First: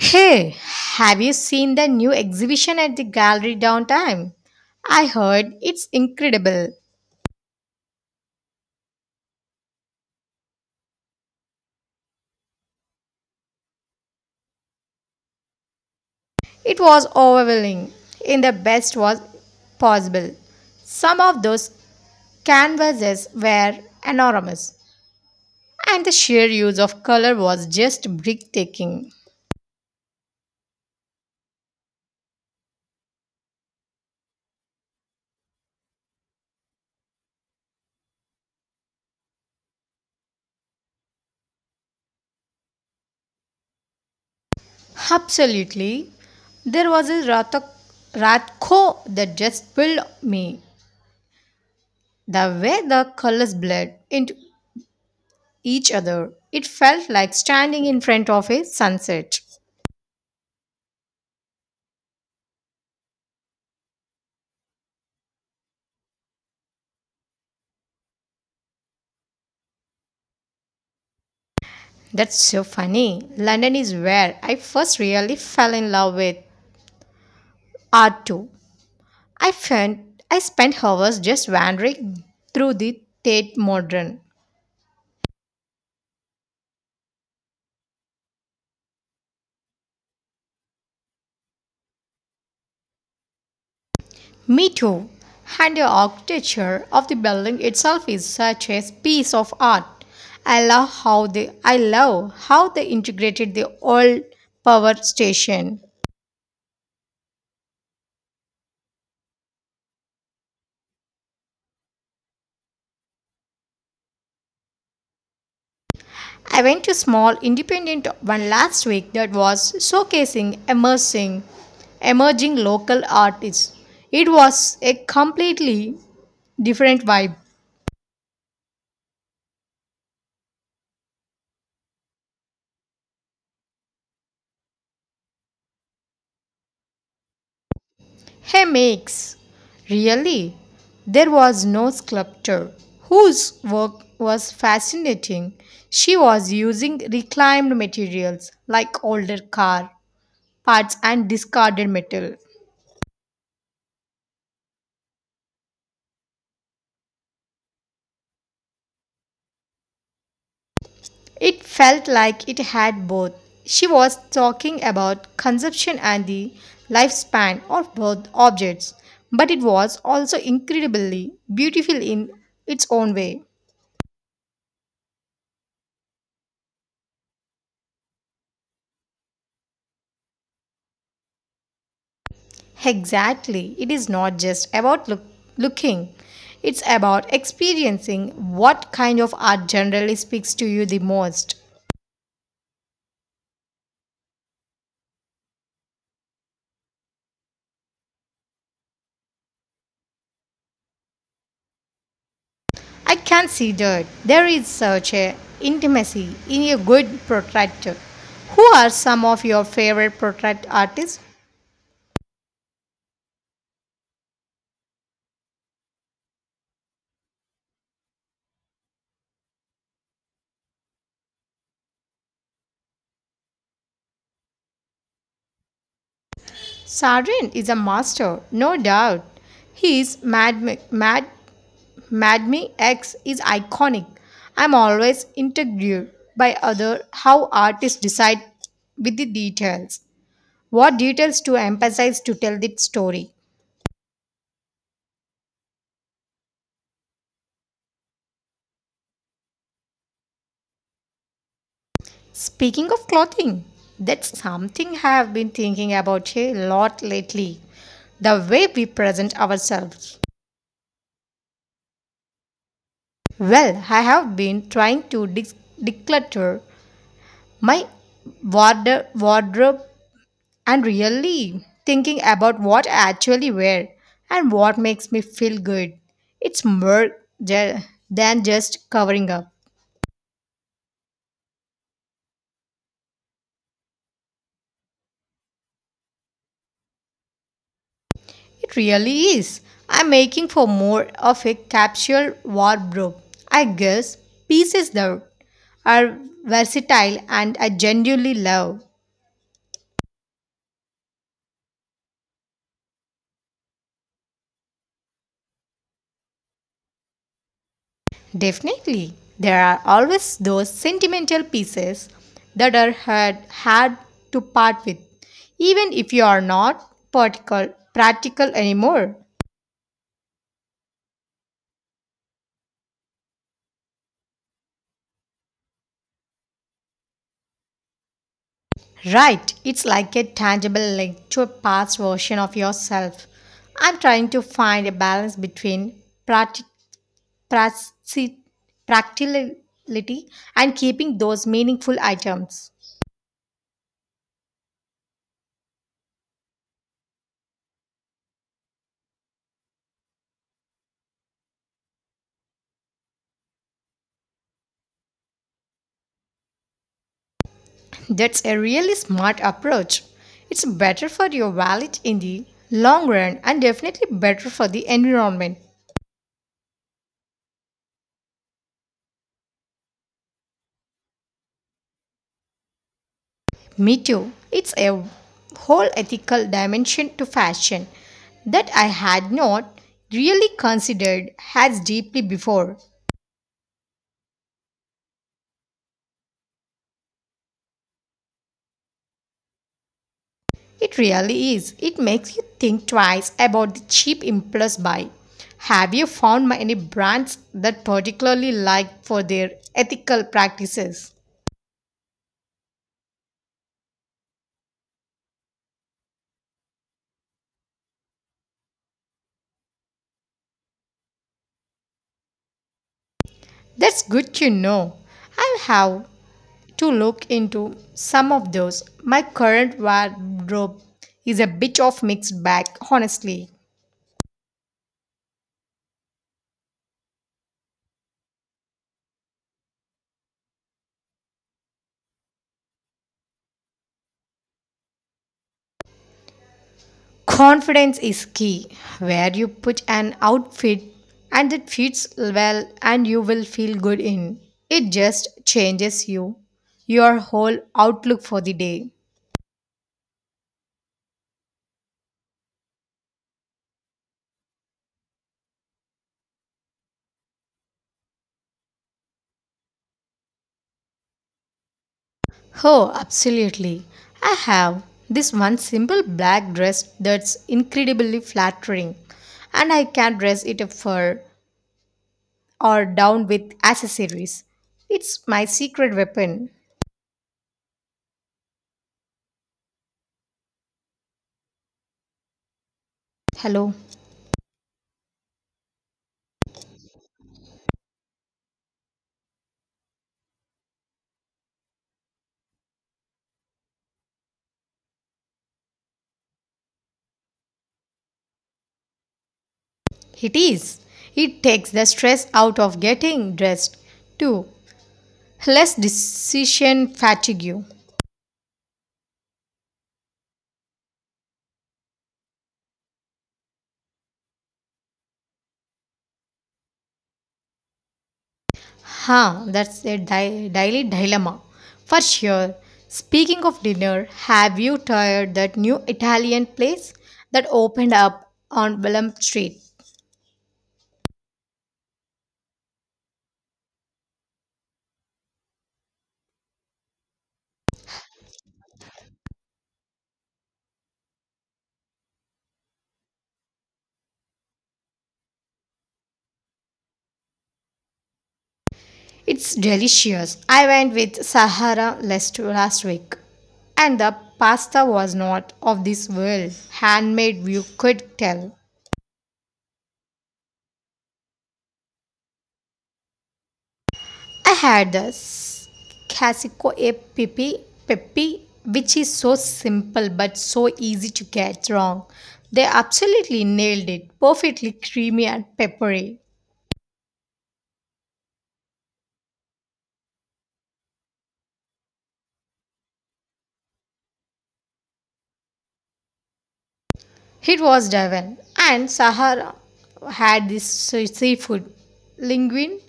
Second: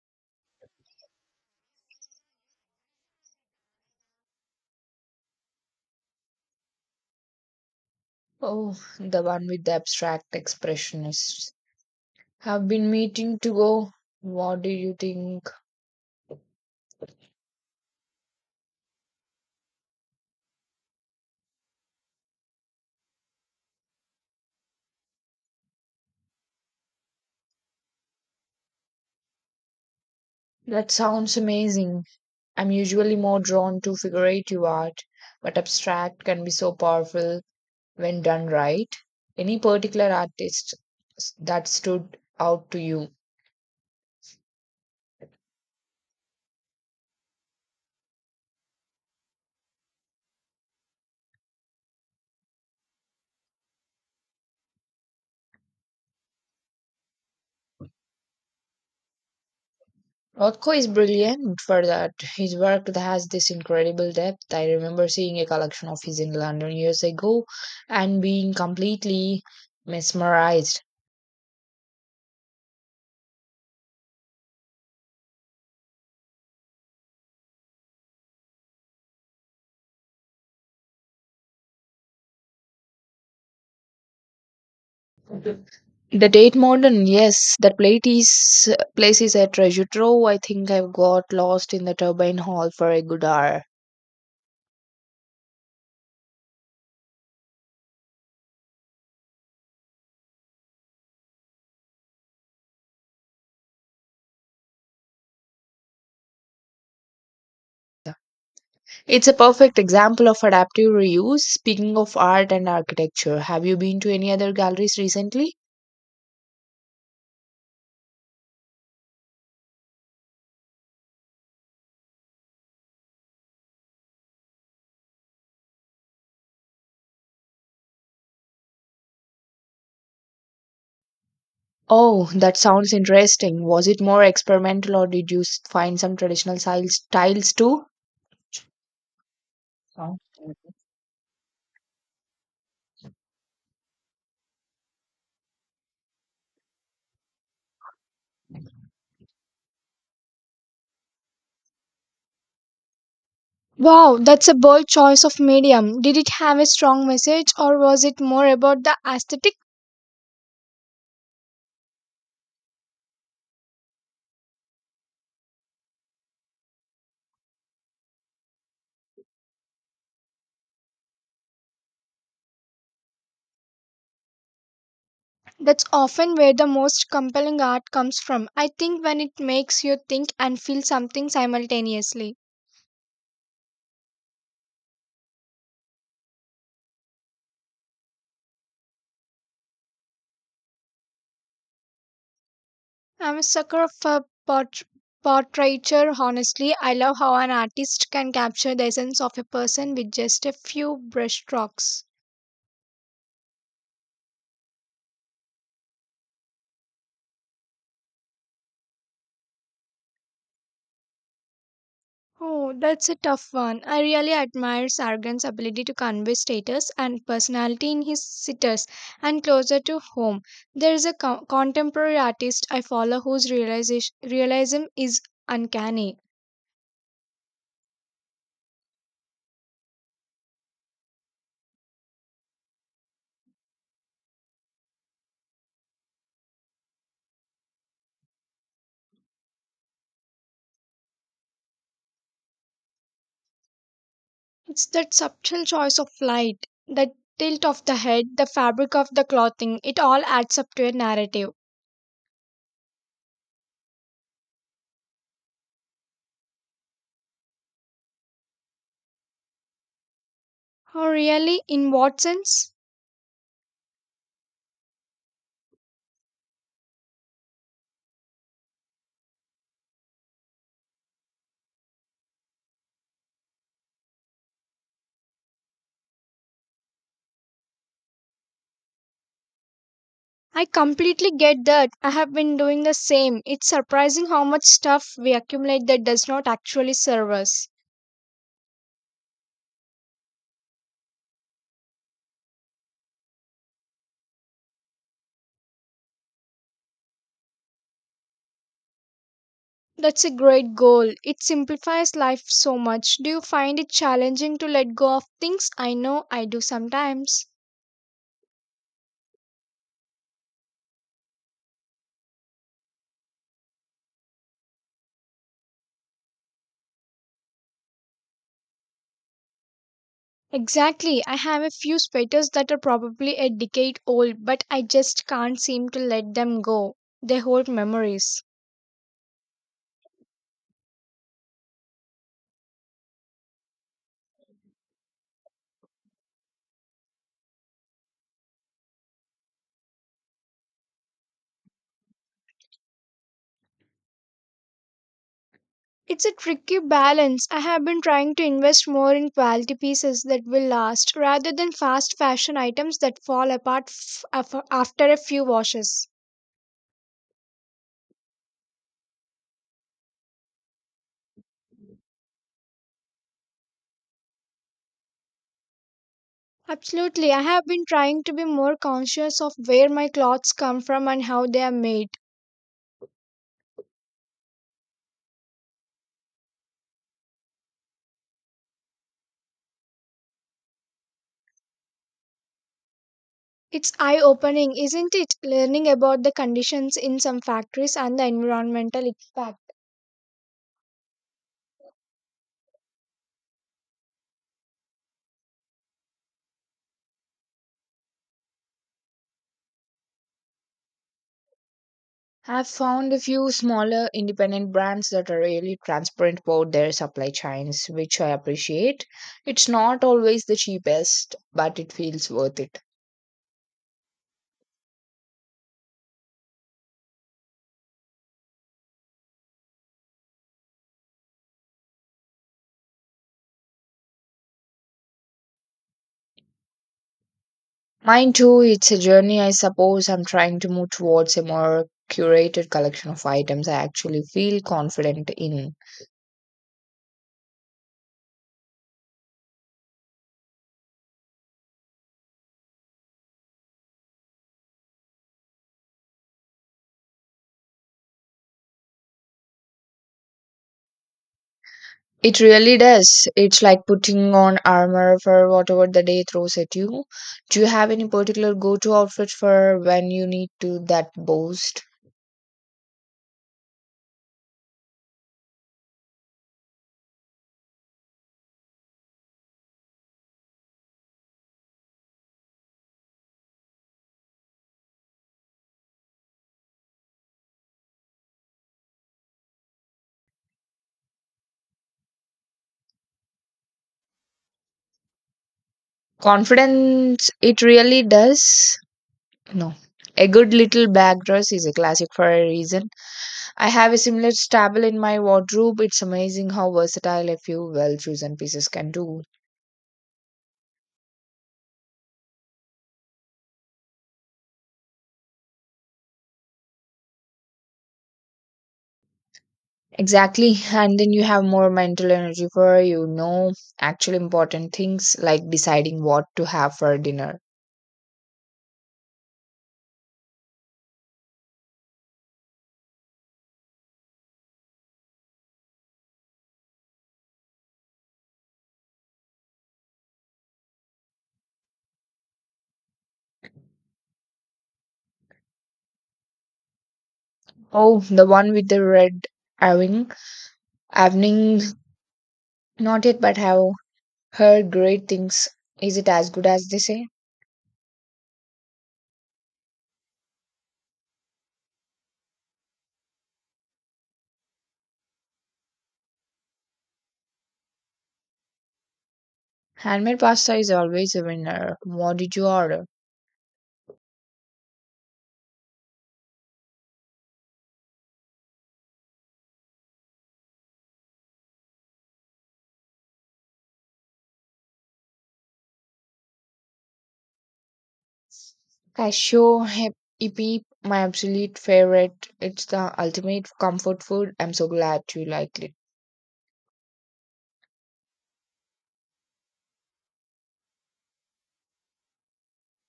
Hey, have you seen the new exhibition at the gallery downtown? I heard it's incredible. Oh, the one with the abstract expressionists. Have been meeting to go. What do you think? It was overwhelming in the best was possible. Some of those canvases were enormous, and the sheer use of color was just breathtaking. That sounds amazing. I'm usually more drawn to figurative art, but abstract can be so powerful when done right. Any particular artist that stood out to you? Absolutely. There was a Ratko that just filled me. The way the colors bled into each other. It felt like standing in front of a sunset. Rothko is brilliant for that. His work has this incredible depth. I remember seeing a collection of his in London years ago and being completely mesmerized. That's so funny. London is where I first really fell in love with art too. I found I spent hours just wandering through the Tate Modern. The Tate Modern, yes, that place is a treasure trove. I think I've got lost in the turbine hall for a good hour. Me too. And the architecture of the building itself is such a piece of art. I love how they integrated the old power station. It's a perfect example of adaptive reuse. Speaking of art and architecture, have you been to any other galleries recently? I went to a small independent one last week that was showcasing emerging local artists. It was a completely different vibe. Oh, that sounds interesting. Was it more experimental or did you find some traditional styles too? Hey makes Oh. really there was no sculptor whose work was fascinating. She was using reclaimed materials like older car parts and discarded metal. Wow, that's a bold choice of medium. Did it have a strong message or was it more about the aesthetic? It felt like it had both. She was talking about consumption and the lifespan of both objects, but it was also incredibly beautiful in its own way. That's often where the most compelling art comes from. I think when it makes you think and feel something simultaneously. Exactly, it is not just about looking, it's about experiencing what kind of art generally speaks to you the most. I'm a sucker of for portraiture, honestly. I love how an artist can capture the essence of a person with just a few brushstrokes. I can see that there is such a intimacy in a good portrait. Who are some of your favorite portrait artists? Oh, that's a tough one. I really admire Sargon's ability to convey status and personality in his sitters and closer to home. There is a contemporary artist I follow whose realism is uncanny. Sarin is a master, no doubt. His Mad Me X is iconic. I'm always intrigued by other how artists decide with the details. What details to emphasize to tell the story? It's that subtle choice of light, the tilt of the head, the fabric of the clothing, it all adds up to a narrative. Speaking of clothing, that's something I have been thinking about a lot lately. The way we present ourselves. Oh, really? In what sense? Well, I have been trying to declutter my wardrobe and really thinking about what I actually wear and what makes me feel good. It's more ju- than just covering up. I completely get that. I have been doing the same. It's surprising how much stuff we accumulate that does not actually serve us. It really is. I'm making for more of a capsule wardrobe. I guess pieces that are versatile and I genuinely love. That's a great goal. It simplifies life so much. Do you find it challenging to let go of things? I know I do sometimes. Definitely, there are always those sentimental pieces that are had to part with, even if you are not practical anymore. Exactly. I have a few sweaters that are probably a decade old, but I just can't seem to let them go. They hold memories. Right, it's like a tangible link to a past version of yourself. I'm trying to find a balance between practi- practi- practicality and keeping those meaningful items. It's a tricky balance. I have been trying to invest more in quality pieces that will last rather than fast fashion items that fall apart after a few washes. That's a really smart approach. It's better for your wallet in the long run and definitely better for the environment. Absolutely. I have been trying to be more conscious of where my clothes come from and how they are made. Me too. It's a whole ethical dimension to fashion that I had not really considered as deeply before. It's eye opening, isn't it? Learning about the conditions in some factories and the environmental impact. It really is. It makes you think twice about the cheap impulse buy. Have you found any brands that particularly like for their ethical practices? I've found a few smaller independent brands that are really transparent about their supply chains, which I appreciate. It's not always the cheapest, but it feels worth it. That's good to know. I'll have to look into some of those. My current wardrobe is a bit of mixed bag, honestly. Mine too, it's a journey, I suppose. I'm trying to move towards a more curated collection of items I actually feel confident in. Confidence is key. Where you put an outfit and it fits well and you will feel good in. It just changes you, your whole outlook for the day. It really does. It's like putting on armor for whatever the day throws at you. Do you have any particular go to outfit for when you need to that boost? Oh, absolutely. I have this one simple black dress that's incredibly flattering, and I can dress it up for or down with accessories. It's my secret weapon. Hello, Confidence, it really does. No. A good little bag dress is a classic for a reason. I have a similar stable in my wardrobe. It's amazing how versatile a few well chosen pieces can do. it is. It takes the stress out of getting dressed too. Less decision fatigue. Exactly. And then you have more mental energy for, you know, actual important things like deciding what to have for dinner. Huh, that's a daily dilemma. For sure. Speaking of dinner, have you tried that new Italian place that opened up on Willem Street? Oh, the one with the red awning. Awning, not yet, but have heard great things. Is it as good as they say? It's delicious. I went with Sahara last week. And the pasta was not of this world. Handmade, you could tell. Handmade pasta is always a winner. What did you order? I had Casico APP Peppy, which is so simple but so easy to get wrong. They absolutely nailed it, perfectly creamy and peppery. Cashew hippie, my absolute favorite. It's the ultimate comfort food. I'm so glad you liked it. It was divine. And Sahara had this seafood linguine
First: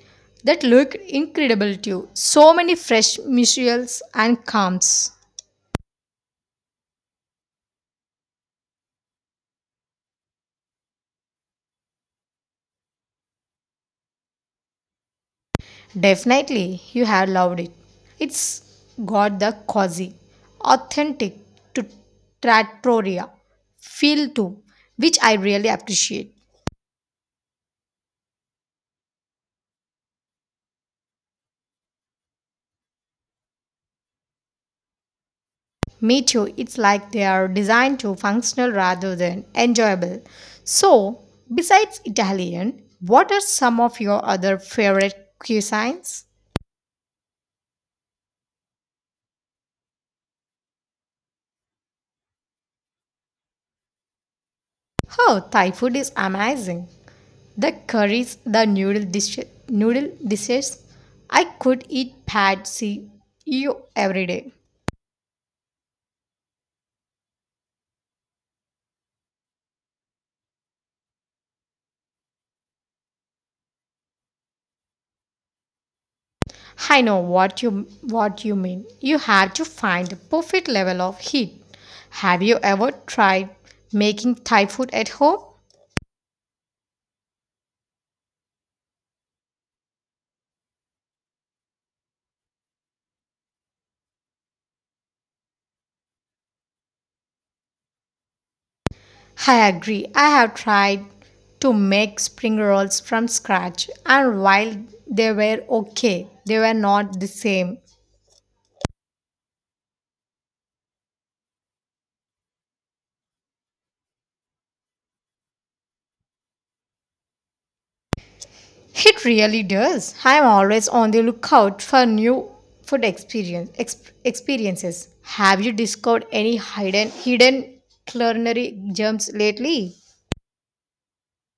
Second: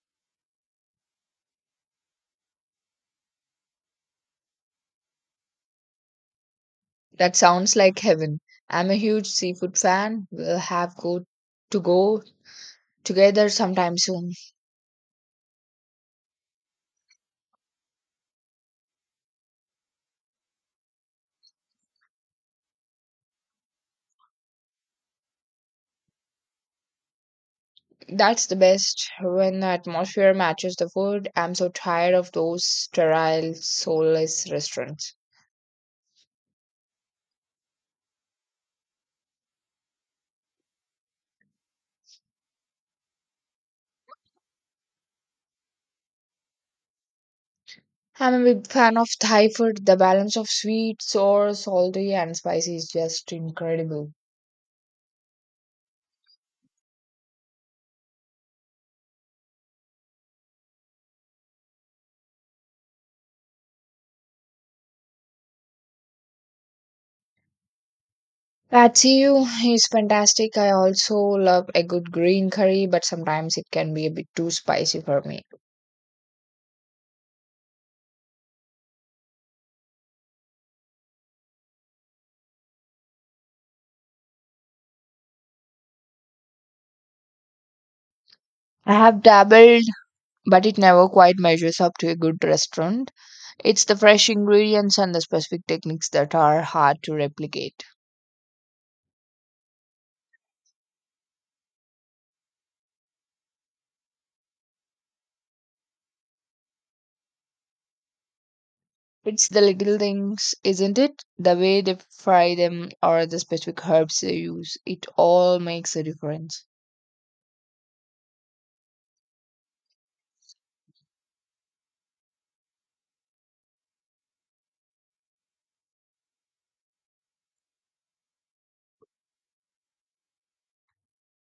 that looked incredible too. So many fresh mussels and clams. That sounds like heaven. I'm a huge seafood fan. We'll have go to go together sometime soon. Definitely, you have loved it. It's got the cozy, authentic to trattoria feel too, which I really appreciate. That's the best when the atmosphere matches the food. I'm so tired of those sterile, soulless restaurants. Me too, it's like they are designed to functional rather than enjoyable. So, besides Italian, what are some of your other favorite cuisines? I'm a big fan of Thai food. The balance of sweet, sour, salty, and spicy is just incredible. Oh, Thai food is amazing. The curries, the noodle dishes. I could eat pad see you every day. Patsy Ew is fantastic. I also love a good green curry, but sometimes it can be a bit too spicy for me. I know what you mean. You have to find the perfect level of heat. Have you ever tried making Thai food at home? I have dabbled but it never quite measures up to a good restaurant. It's the fresh ingredients and the specific techniques that are hard to replicate. I agree. I have tried to make spring rolls from scratch and while they were okay, they were not the same. It's the little things, isn't it? The way they fry them or the specific herbs they use. It all makes a difference. It really does. I'm always on the lookout for new experiences. Have you discovered any hidden culinary gems lately?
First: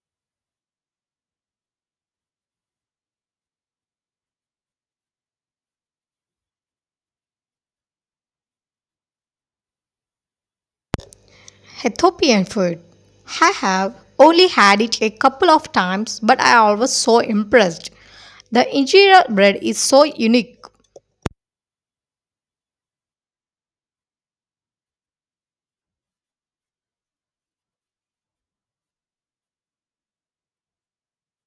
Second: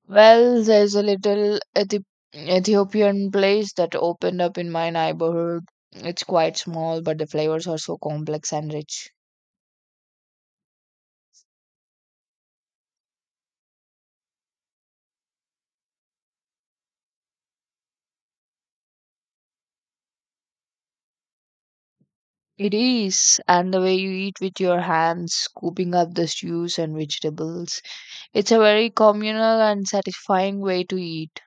Well, there's a little Ethiopian place that opened up in my neighborhood. It's quite small, but the flavors are so complex and rich. Ethiopian food. I have only had it a couple of times, but I was so impressed. The injera bread is so unique. It is, and the way you eat with your hands, scooping up the stews and vegetables. It's a very communal and satisfying way to eat.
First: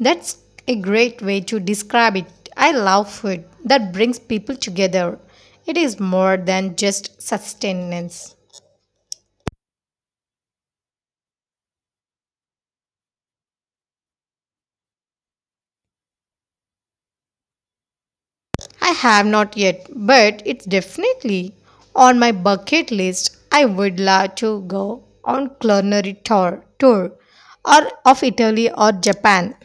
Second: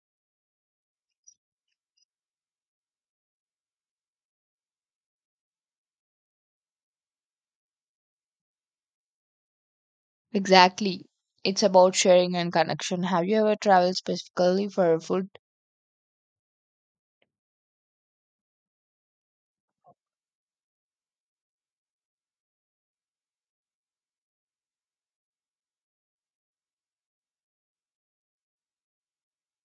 That's a great way to describe it. I love food that brings people together. It is more than just sustenance. Exactly. It's about sharing and connection. Have you ever traveled specifically for food? I have not yet, but it's definitely on my bucket list. I would love to go on culinary tour or of Italy or Japan.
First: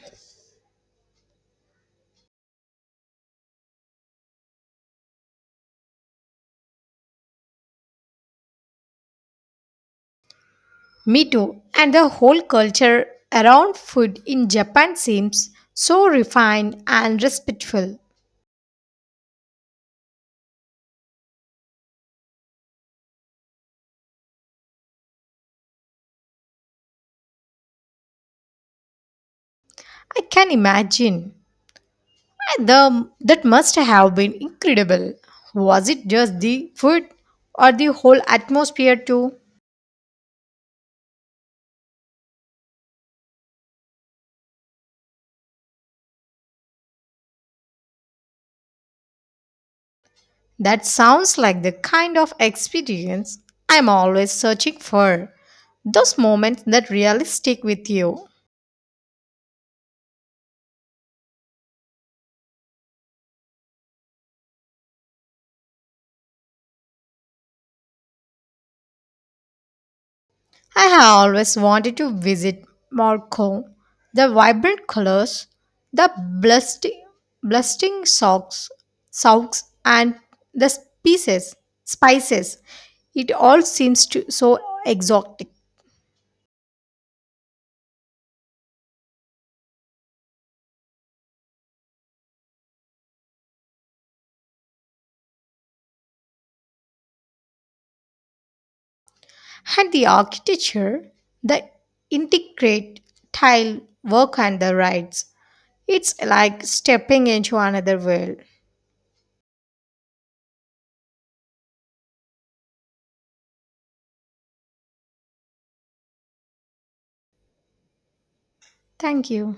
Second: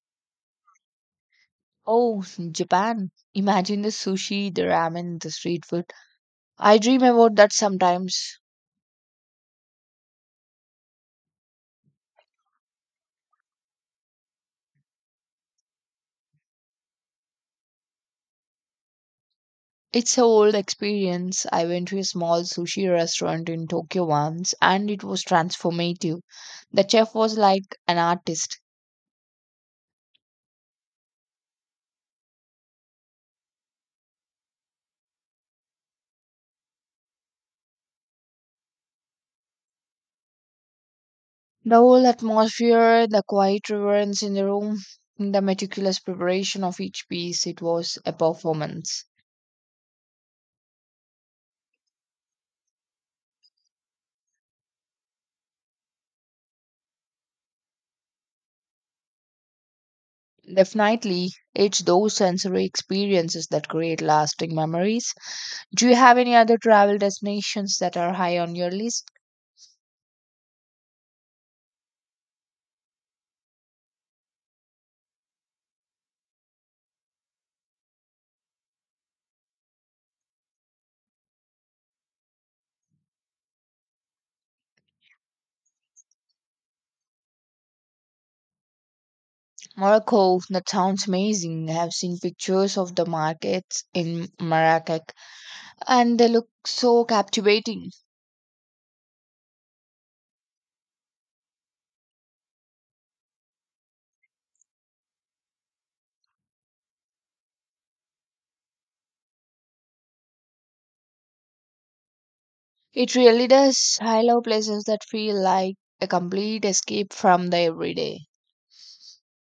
Oh, Japan. Imagine the sushi, the ramen, the street food. I dream about that sometimes. Me too. And the whole culture around food in Japan seems so refined and respectful. It's a old experience. I went to a small sushi restaurant in Tokyo once and it was transformative. The chef was like an artist. I can imagine. That must have been incredible. Was it just the food or the whole atmosphere too? The whole atmosphere, the quiet reverence in the room, the meticulous preparation of each piece, it was a performance. That sounds like the kind of experience I'm always searching for. Those moments that really stick with you. Definitely, it's those sensory experiences that create lasting memories. Do you have any other travel destinations that are high on your list? I have always wanted to visit Morocco. The vibrant colors, the blasting, blasting socks, and the spices. It all seems to so exotic. Morocco, that sounds amazing. I have seen pictures of the markets in Marrakech and they look so captivating. And the architecture, the intricate tile work and the rides. It's like stepping into another world. It really does. I love places that feel like a complete escape from the everyday. Thank you.